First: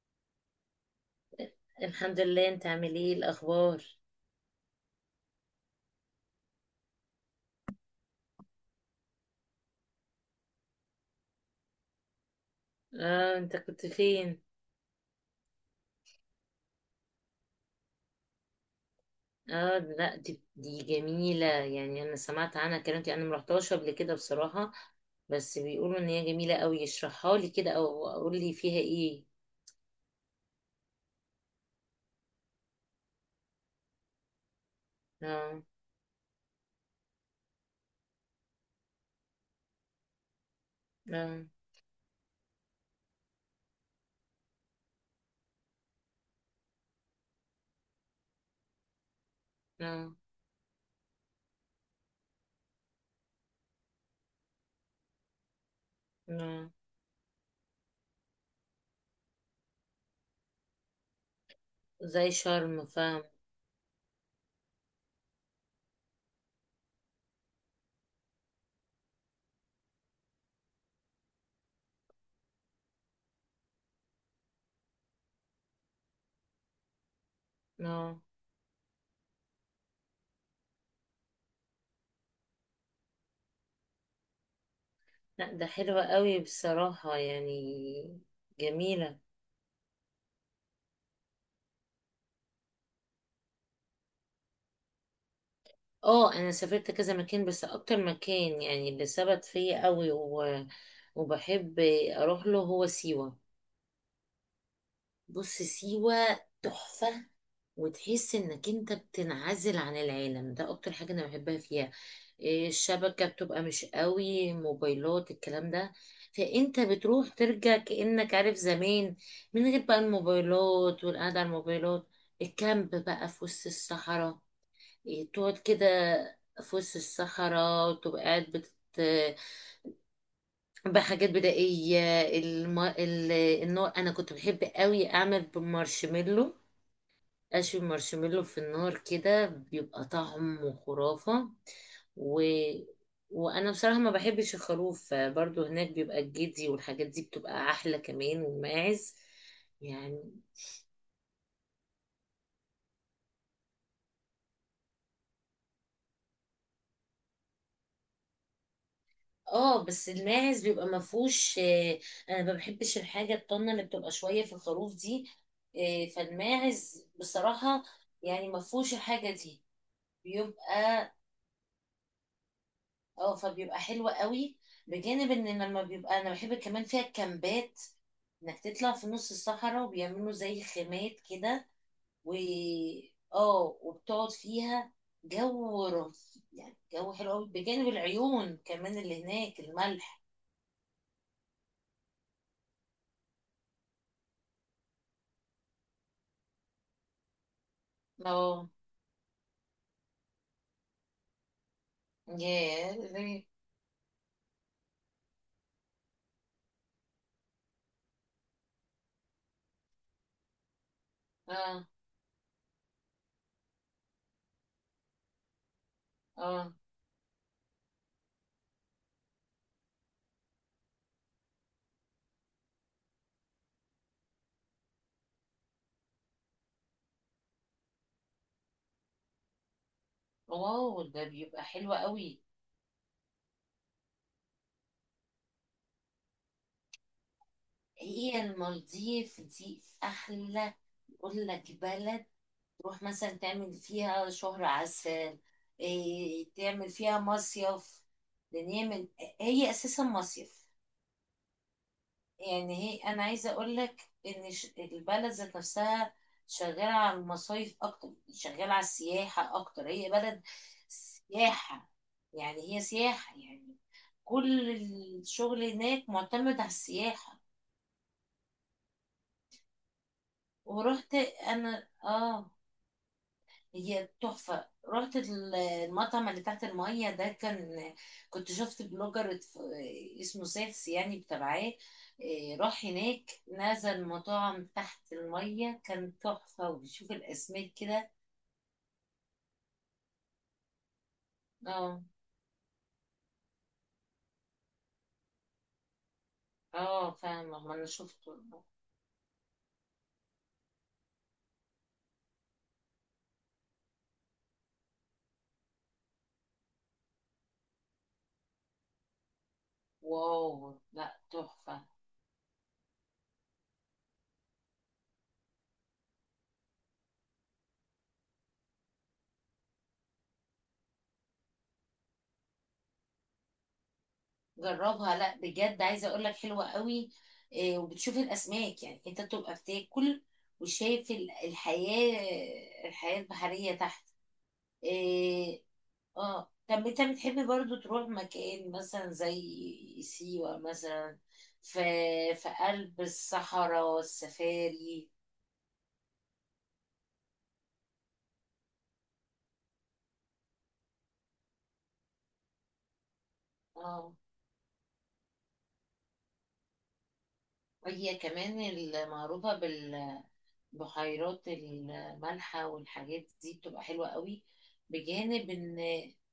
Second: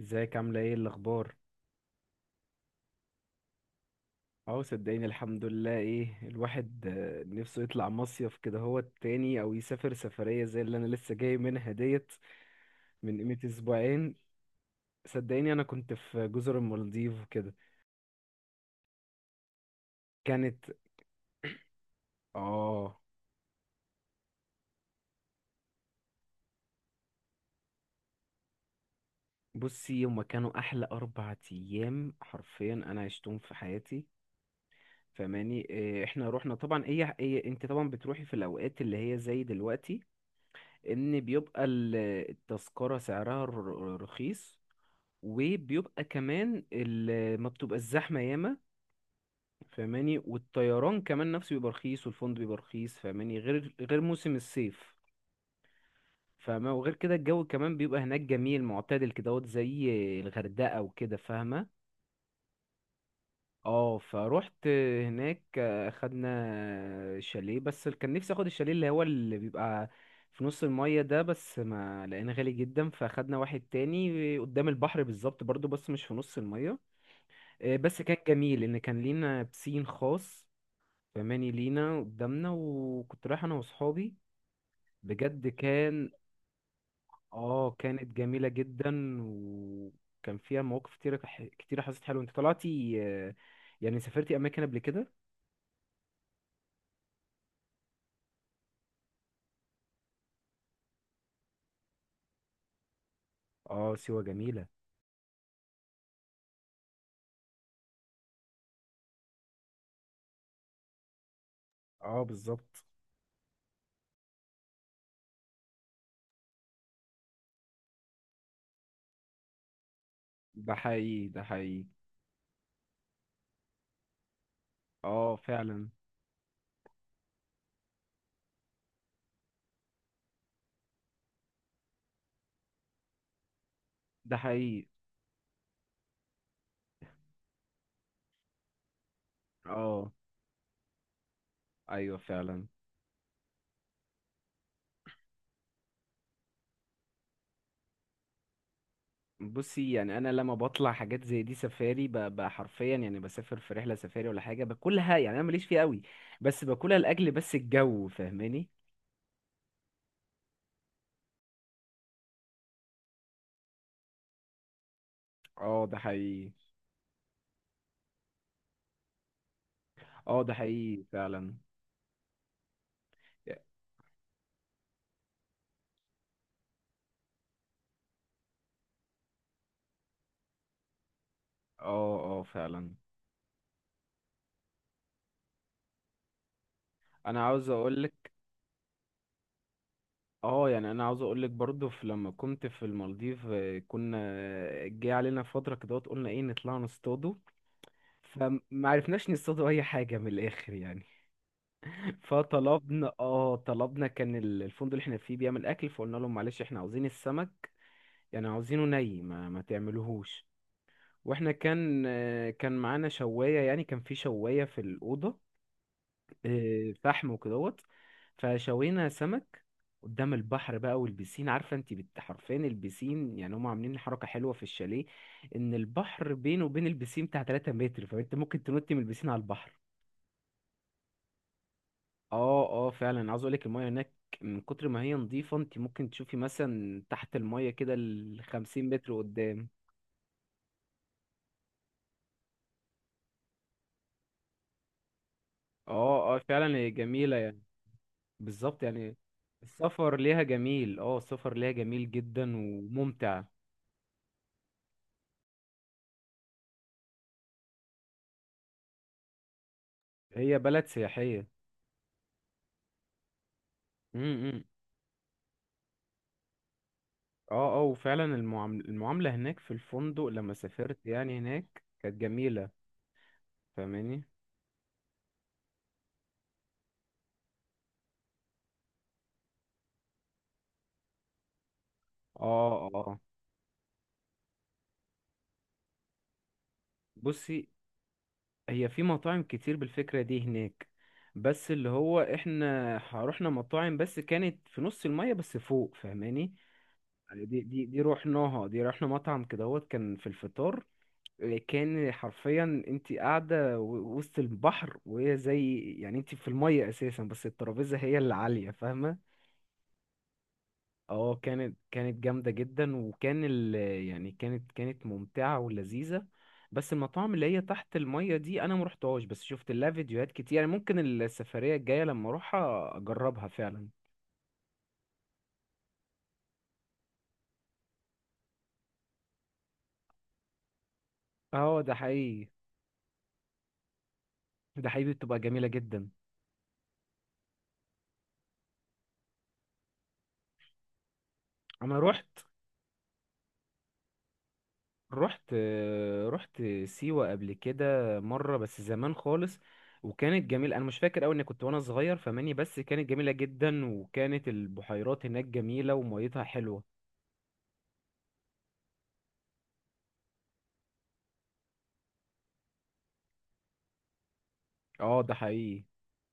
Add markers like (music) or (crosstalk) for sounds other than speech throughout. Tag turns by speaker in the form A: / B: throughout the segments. A: ازيك عاملة ايه الأخبار؟
B: الحمد لله، انت عامل ايه الاخبار؟
A: اه، صدقيني الحمد لله. ايه الواحد نفسه يطلع مصيف كده هو التاني أو يسافر سفرية زي اللي أنا لسه جاي منها ديت من
B: اه
A: قيمة
B: انت كنت
A: أسبوعين.
B: فين؟
A: صدقيني أنا كنت في جزر المالديف وكده.
B: اه لا دي,
A: كانت
B: دي جميلة، يعني انا سمعت عنها
A: اه،
B: كلام كتير. انا مرحتهاش قبل كده بصراحة. بس بيقولوا ان هي جميلة قوي، اشرحها لي كده او اقول لي فيها ايه.
A: بصي هما كانوا أحلى أربع أيام حرفيا أنا عشتهم في حياتي
B: اه،
A: فماني. احنا روحنا طبعا إيه انت طبعا بتروحي في الأوقات اللي هي زي دلوقتي ان
B: اه،
A: بيبقى التذكرة سعرها رخيص، وبيبقى كمان ما بتبقى الزحمة ياما
B: اه،
A: فاهماني، والطيران كمان نفسه بيبقى رخيص والفندق بيبقى رخيص فاهماني، غير موسم الصيف
B: اه،
A: فاهمة. وغير كده الجو كمان بيبقى هناك جميل معتدل كدهوت زي الغردقة وكده فاهمة.
B: زي شرم فاهم.
A: اه، فروحت هناك خدنا شاليه بس كان نفسي اخد الشاليه اللي هو اللي بيبقى في نص المية ده، بس ما لقينا غالي جدا فاخدنا واحد تاني قدام البحر بالظبط برضو بس مش في نص المية. بس
B: اه
A: كان جميل ان كان لينا بسين خاص فماني لينا قدامنا، وكنت رايح انا واصحابي بجد.
B: لا ده حلوة
A: كان
B: قوي بصراحة يعني.
A: اه، كانت جميلة جدا
B: جميلة.
A: وكان فيها مواقف كتيرة كتيرة. حسيت حلوة. انت طلعتي يعني سافرتي اماكن قبل كده؟
B: اه انا سافرت كذا مكان، بس اكتر مكان يعني اللي ثبت فيا قوي وبحب اروح له هو سيوة.
A: اه، سيوة جميلة.
B: بص سيوة تحفة، وتحس انك انت بتنعزل عن العالم، ده اكتر حاجة انا بحبها فيها.
A: اه
B: إيه،
A: بالظبط.
B: الشبكة بتبقى مش قوي، موبايلات الكلام ده، فانت بتروح ترجع كأنك عارف زمان، من غير بقى
A: ده
B: الموبايلات
A: حقيقي،
B: والقعدة
A: ده
B: على
A: حقيقي.
B: الموبايلات. الكامب بقى في وسط الصحراء، يعني
A: اه
B: تقعد كده
A: فعلا.
B: في وسط الصحراء، وتبقى قاعد بحاجات بدائية. النوع أنا كنت
A: ده
B: بحب
A: حقيقي.
B: قوي أعمل بالمارشميلو، أشوي المارشميلو في النار كده بيبقى
A: اه،
B: طعمه خرافة.
A: ايوه
B: و...
A: فعلا.
B: وأنا بصراحة ما بحبش الخروف، فبرضه هناك بيبقى الجدي والحاجات دي بتبقى أحلى كمان، والماعز
A: بصي يعني انا
B: يعني.
A: لما بطلع حاجات زي دي سفاري حرفيا يعني بسافر في رحله سفاري ولا حاجه باكلها، يعني انا ماليش فيها قوي بس باكلها لاجل بس الجو فاهماني.
B: اه بس الماعز بيبقى ما فيهوش، انا ما بحبش الحاجه الطنه اللي بتبقى شويه في الخروف دي.
A: اه ده حقيقي.
B: فالماعز بصراحه يعني ما فيهوش الحاجه دي،
A: اه ده حقيقي
B: بيبقى
A: فعلا.
B: اه فبيبقى حلو قوي. بجانب ان لما بيبقى انا بحب كمان فيها الكامبات، انك تطلع في نص الصحراء وبيعملوا زي خيمات كده،
A: اه
B: و
A: اه فعلا.
B: اه وبتقعد فيها، جو رهيب، يعني جو حلو
A: انا
B: قوي،
A: عاوز
B: بجانب
A: اقولك.
B: العيون كمان اللي هناك الملح.
A: اه، يعني انا عاوز اقولك برضو في لما كنت في المالديف كنا جه علينا فتره كده قلنا ايه نطلع نصطادوا. فما
B: اه.
A: عرفناش نصطادوا اي حاجه من الاخر يعني.
B: ياه
A: فطلبنا
B: ليه؟
A: اه، طلبنا كان الفندق اللي احنا فيه بيعمل اكل، فقلنا لهم معلش احنا عاوزين السمك يعني عاوزينه ما تعملوهوش. واحنا
B: اه،
A: كان كان معانا شوايه، يعني كان في شوايه في الاوضه.
B: اه.
A: فحم وكدهوت، فشوينا سمك قدام البحر بقى. والبسين عارفه انت حرفيا البسين يعني هم عاملين حركه حلوه في الشاليه، ان البحر بينه وبين البسين بتاع 3 متر، فانت ممكن تنطي من البسين على البحر.
B: واو ده بيبقى حلو قوي.
A: اه اه فعلا. عاوز اقولك المايه هناك من كتر ما هي نظيفة انت ممكن تشوفي مثلا تحت المايه كده
B: هي
A: الخمسين متر
B: المالديف
A: قدام.
B: دي احلى اقول لك بلد، تروح مثلا تعمل فيها شهر عسل،
A: اه اه
B: إيه
A: فعلا هي
B: تعمل فيها
A: جميلة يعني.
B: مصيف. لان
A: بالظبط
B: هي من،
A: يعني.
B: هي اساسا
A: السفر ليها
B: مصيف.
A: جميل. اه السفر ليها جميل جدا
B: يعني هي انا
A: وممتع.
B: عايزه اقول لك ان البلد ذات نفسها شغاله على المصايف اكتر، شغاله على السياحه اكتر، هي بلد
A: هي بلد سياحية.
B: سياحه. يعني هي سياحه يعني،
A: امم.
B: كل الشغل هناك معتمد على السياحه.
A: اه اه وفعلا المعاملة هناك في الفندق لما سافرت
B: ورحت
A: يعني هناك
B: انا
A: كانت
B: اه،
A: جميلة
B: هي
A: فاهماني.
B: تحفة. رحت المطعم اللي تحت المية ده، كان كنت شفت بلوجر اسمه سيفس يعني بتابعاه.
A: اه
B: إيه، راح
A: اه
B: هناك نزل مطاعم تحت المية، كان تحفة وبيشوف
A: بصي،
B: الأسماك كده.
A: هي في مطاعم كتير بالفكرة دي هناك، بس اللي
B: اه،
A: هو احنا رحنا مطاعم بس كانت في نص المية بس فوق فاهماني.
B: اه
A: يعني
B: فاهمة
A: دي
B: ما انا
A: دي دي
B: شفته.
A: رحناها. دي رحنا مطعم كدهوت كان في الفطار. إيه، كان حرفيا انت قاعدة وسط البحر، وهي زي يعني انت في المية اساسا بس الترابيزة هي اللي عالية فاهمة؟
B: واو لا
A: اه كانت
B: تحفة.
A: كانت جامدة جدا، وكان ال، يعني كانت ممتعة ولذيذة. بس المطاعم اللي هي تحت المية دي انا مروحتهاش، بس شفت لها فيديوهات كتير. يعني ممكن السفرية الجاية لما اروحها اجربها فعلا.
B: جربها لا بجد عايزة اقولك حلوة قوي. إيه، وبتشوف الأسماك، يعني انت بتبقى بتاكل وشايف
A: اه ده حقيقي.
B: الحياة البحرية تحت.
A: ده حقيقي، بتبقى
B: إيه.
A: جميلة جدا.
B: اه طب انت بتحب برضو تروح مكان مثلا زي سيوة مثلا، في
A: انا رحت.
B: في قلب الصحراء والسفاري.
A: رحت رحت سيوة قبل كده، مرة بس زمان خالص. وكانت جميلة. انا مش فاكر قوي اني كنت وانا صغير فماني، بس كانت جميلة جدا،
B: اه
A: وكانت البحيرات هناك جميلة وميتها حلوة.
B: وهي كمان المعروفة بالبحيرات المالحة، والحاجات دي بتبقى حلوة قوي.
A: اه ده
B: بجانب ان،
A: حقيقي.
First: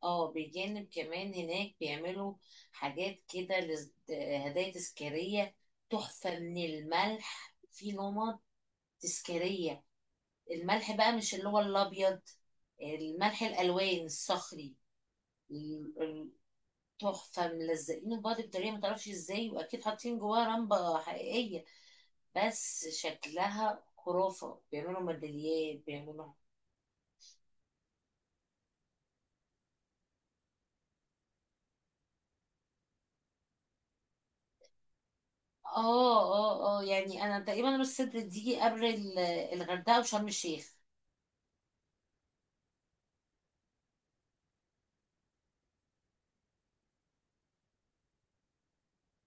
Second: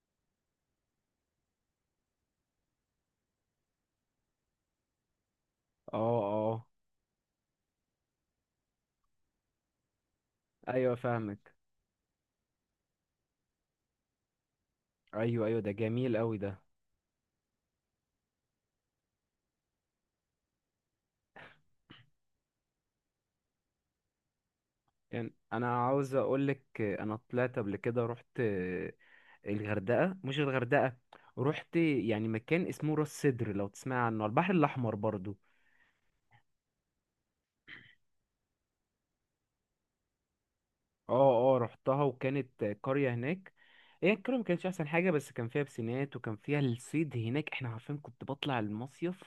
B: اه بجانب كمان هناك بيعملوا حاجات كده، هدايا تذكارية
A: اه
B: تحفة
A: اه
B: من الملح، في نمط تذكارية.
A: ايوه
B: الملح بقى مش اللي
A: فاهمك.
B: هو الابيض، الملح الالوان الصخري.
A: ايوه ايوه، ده
B: ال-
A: جميل
B: ال-
A: قوي ده.
B: تحفه ملزقينه في بعض بطريقه ما تعرفش ازاي، واكيد حاطين جواها رمبه حقيقيه، بس شكلها خرافه. بيعملوا
A: يعني
B: ميداليات
A: انا عاوز
B: بيعملوا.
A: اقولك، انا طلعت قبل كده. رحت الغردقه، مش الغردقه، رحت يعني مكان اسمه راس سدر لو تسمع عنه، على البحر الاحمر برضو.
B: اه، اه، اه يعني انا تقريبا راس سدر دي قبل الغردقه وشرم الشيخ.
A: اه اه رحتها. وكانت قريه هناك. هي القريه ما كانتش احسن حاجه، بس كان فيها بسينات وكان فيها الصيد هناك. احنا عارفين كنت بطلع المصيف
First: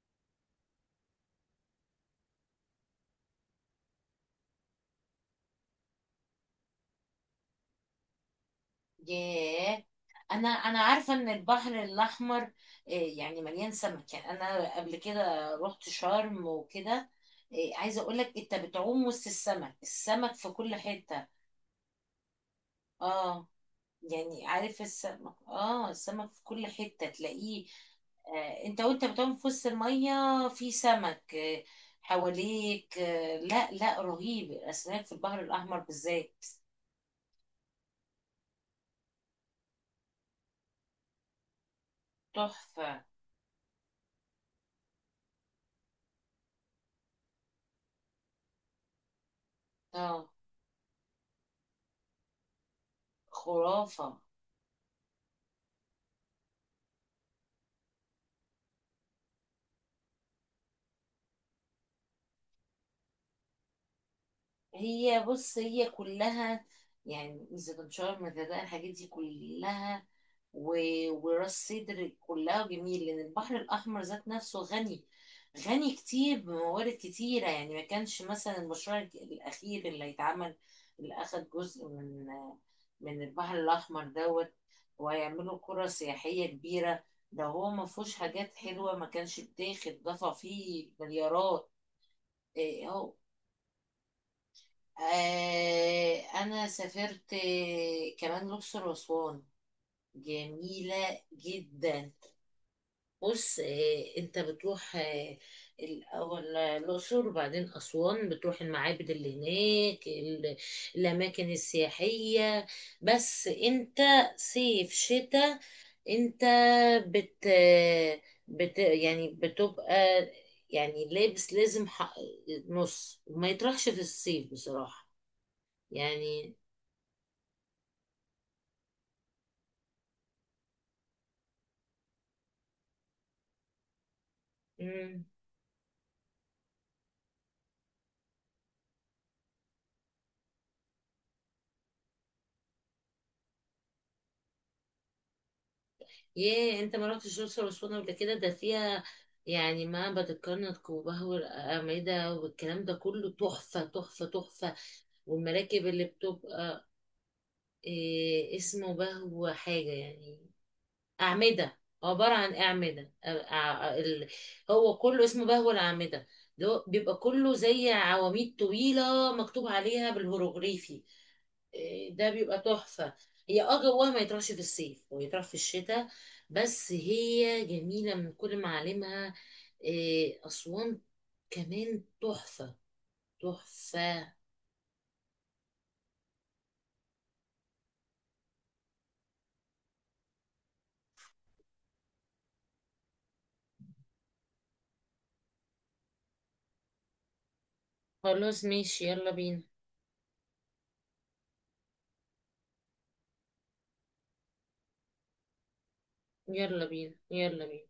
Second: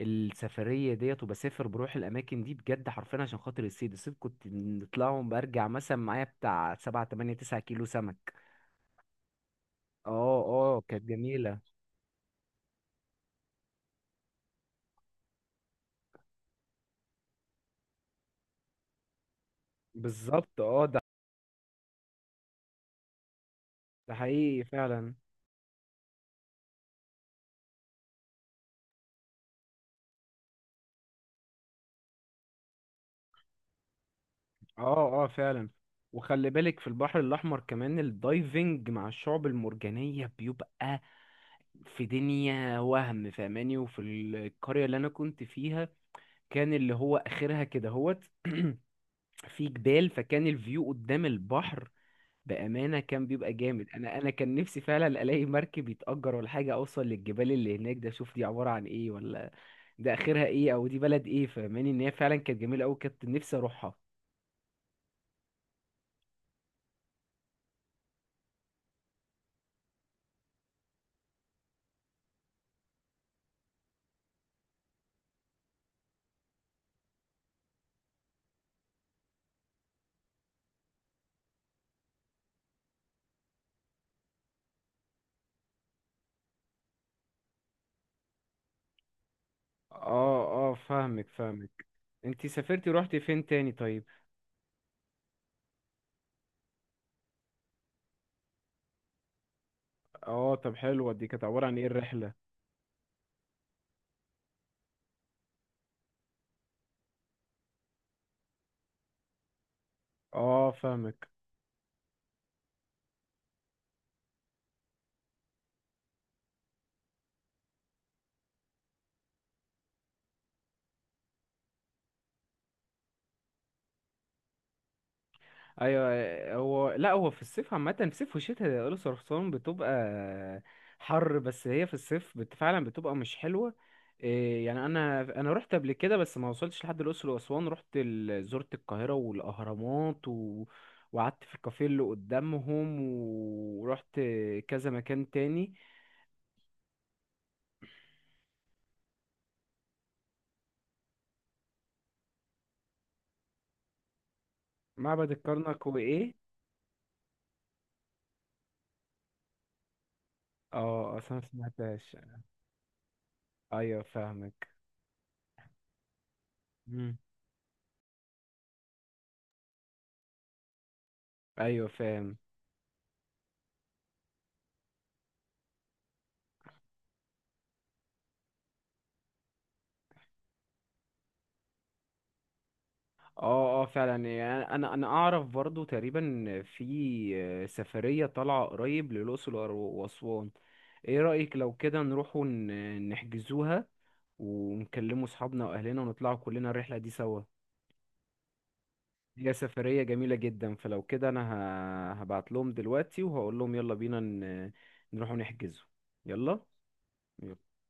A: السفرية ديت وبسافر بروح الأماكن دي بجد حرفيا عشان خاطر الصيد. الصيد كنت نطلعهم برجع مثلا معايا بتاع سبعة تمانية تسعة كيلو سمك.
B: ياه
A: اه
B: انا
A: اه كانت
B: عارفه ان
A: جميلة.
B: البحر الاحمر، يعني مليان سمك. يعني انا قبل كده رحت شرم وكده، عايزه اقول لك انت بتعوم وسط السمك، السمك في
A: بالظبط.
B: كل
A: اه ده،
B: حته. اه
A: ده
B: يعني
A: حقيقي
B: عارف
A: فعلا.
B: السمك، اه السمك في كل حته تلاقيه. انت وانت بتعوم في وسط الميه، في سمك حواليك. لا لا رهيب الاسماك في
A: اه اه
B: البحر
A: فعلا.
B: الاحمر بالذات.
A: وخلي بالك في البحر الأحمر كمان الدايفنج مع الشعب المرجانية بيبقى في دنيا
B: تحفه.
A: وهم فاهماني. وفي القرية اللي أنا كنت فيها كان اللي هو آخرها كده هوت (clears throat) في جبال،
B: اه
A: فكان الفيو قدام البحر بأمانة كان بيبقى جامد.
B: خرافه.
A: أنا كان نفسي فعلا ألاقي مركب يتأجر ولا حاجة أوصل للجبال اللي هناك ده، أشوف دي عبارة عن إيه، ولا ده آخرها إيه أو دي بلد إيه فاهماني. إن هي فعلا كانت جميلة أوي، كنت نفسي أروحها.
B: هي بص هي كلها يعني زيتونشار مزازة، الحاجات دي كلها، و... وراس سدر كلها جميل، لان البحر الاحمر ذات نفسه غني، غني كتير بموارد كتيره. يعني ما كانش مثلا المشروع الاخير اللي هيتعمل، اللي اخد جزء من البحر الاحمر دوت، وهيعملوا قرى سياحيه كبيره. ده هو ما فيهوش حاجات حلوه، ما كانش بتاخد ضفع فيه
A: فاهمك
B: مليارات.
A: فاهمك. أنتي سافرتي
B: إيه هو،
A: روحتي فين تاني طيب؟
B: انا سافرت كمان الاقصر واسوان،
A: آه طب حلوة،
B: جميله
A: دي كانت عبارة عن إيه
B: جدا.
A: الرحلة؟
B: بص انت بتروح الاول الاقصر وبعدين اسوان، بتروح المعابد اللي هناك
A: آه فاهمك.
B: الاماكن السياحيه. بس انت صيف شتاء، انت بت بت يعني بتبقى، يعني لابس لازم حق نص، وما يطرحش في الصيف بصراحه،
A: ايوه
B: يعني.
A: هو لا، هو في الصيف عامه، في الصيف والشتاء يا الاقصر واسوان بتبقى حر، بس هي في الصيف فعلا بتبقى مش حلوه. إيه يعني، انا
B: امم.
A: انا رحت قبل كده بس ما وصلتش لحد الاقصر واسوان. رحت زرت القاهره والاهرامات، و... وقعدت في الكافيه اللي قدامهم، ورحت كذا مكان تاني.
B: ياه انت ما رحتش الاقصر واسوان قبل كده؟ ده فيها يعني معبد الكرنك وبهو الأعمدة، والكلام ده كله تحفة تحفة تحفة.
A: معبد الكرنك
B: والمراكب اللي
A: وايه؟
B: بتبقى إيه اسمه، بهو حاجة يعني،
A: اه اصلا ما
B: أعمدة
A: سمعتهاش.
B: عبارة عن أعمدة
A: ايوه
B: ال-
A: فاهمك.
B: هو كله اسمه بهو الأعمدة. ده هو بيبقى
A: مم.
B: كله زي عواميد طويلة مكتوب عليها بالهيروغليفي.
A: ايوه
B: إيه، ده
A: فاهم.
B: بيبقى تحفة. هي اه جواها ما يطرحش في الصيف، هو يطرح في الشتاء. بس هي جميلة من كل معالمها. إيه، أسوان كمان تحفة.
A: اه اه فعلا.
B: تحفة.
A: يعني انا اعرف برضو تقريبا في سفرية طالعة قريب للأقصر وأسوان. ايه رأيك لو كده نروح نحجزوها، ونكلموا اصحابنا واهلنا ونطلعوا كلنا الرحلة دي سوا؟
B: خلاص ماشي يلا
A: هي
B: بينا.
A: سفرية جميلة جدا، فلو كده انا هبعت لهم دلوقتي وهقول لهم يلا بينا نروحوا نحجزوا. يلا.
B: يلا بينا. يلا بينا.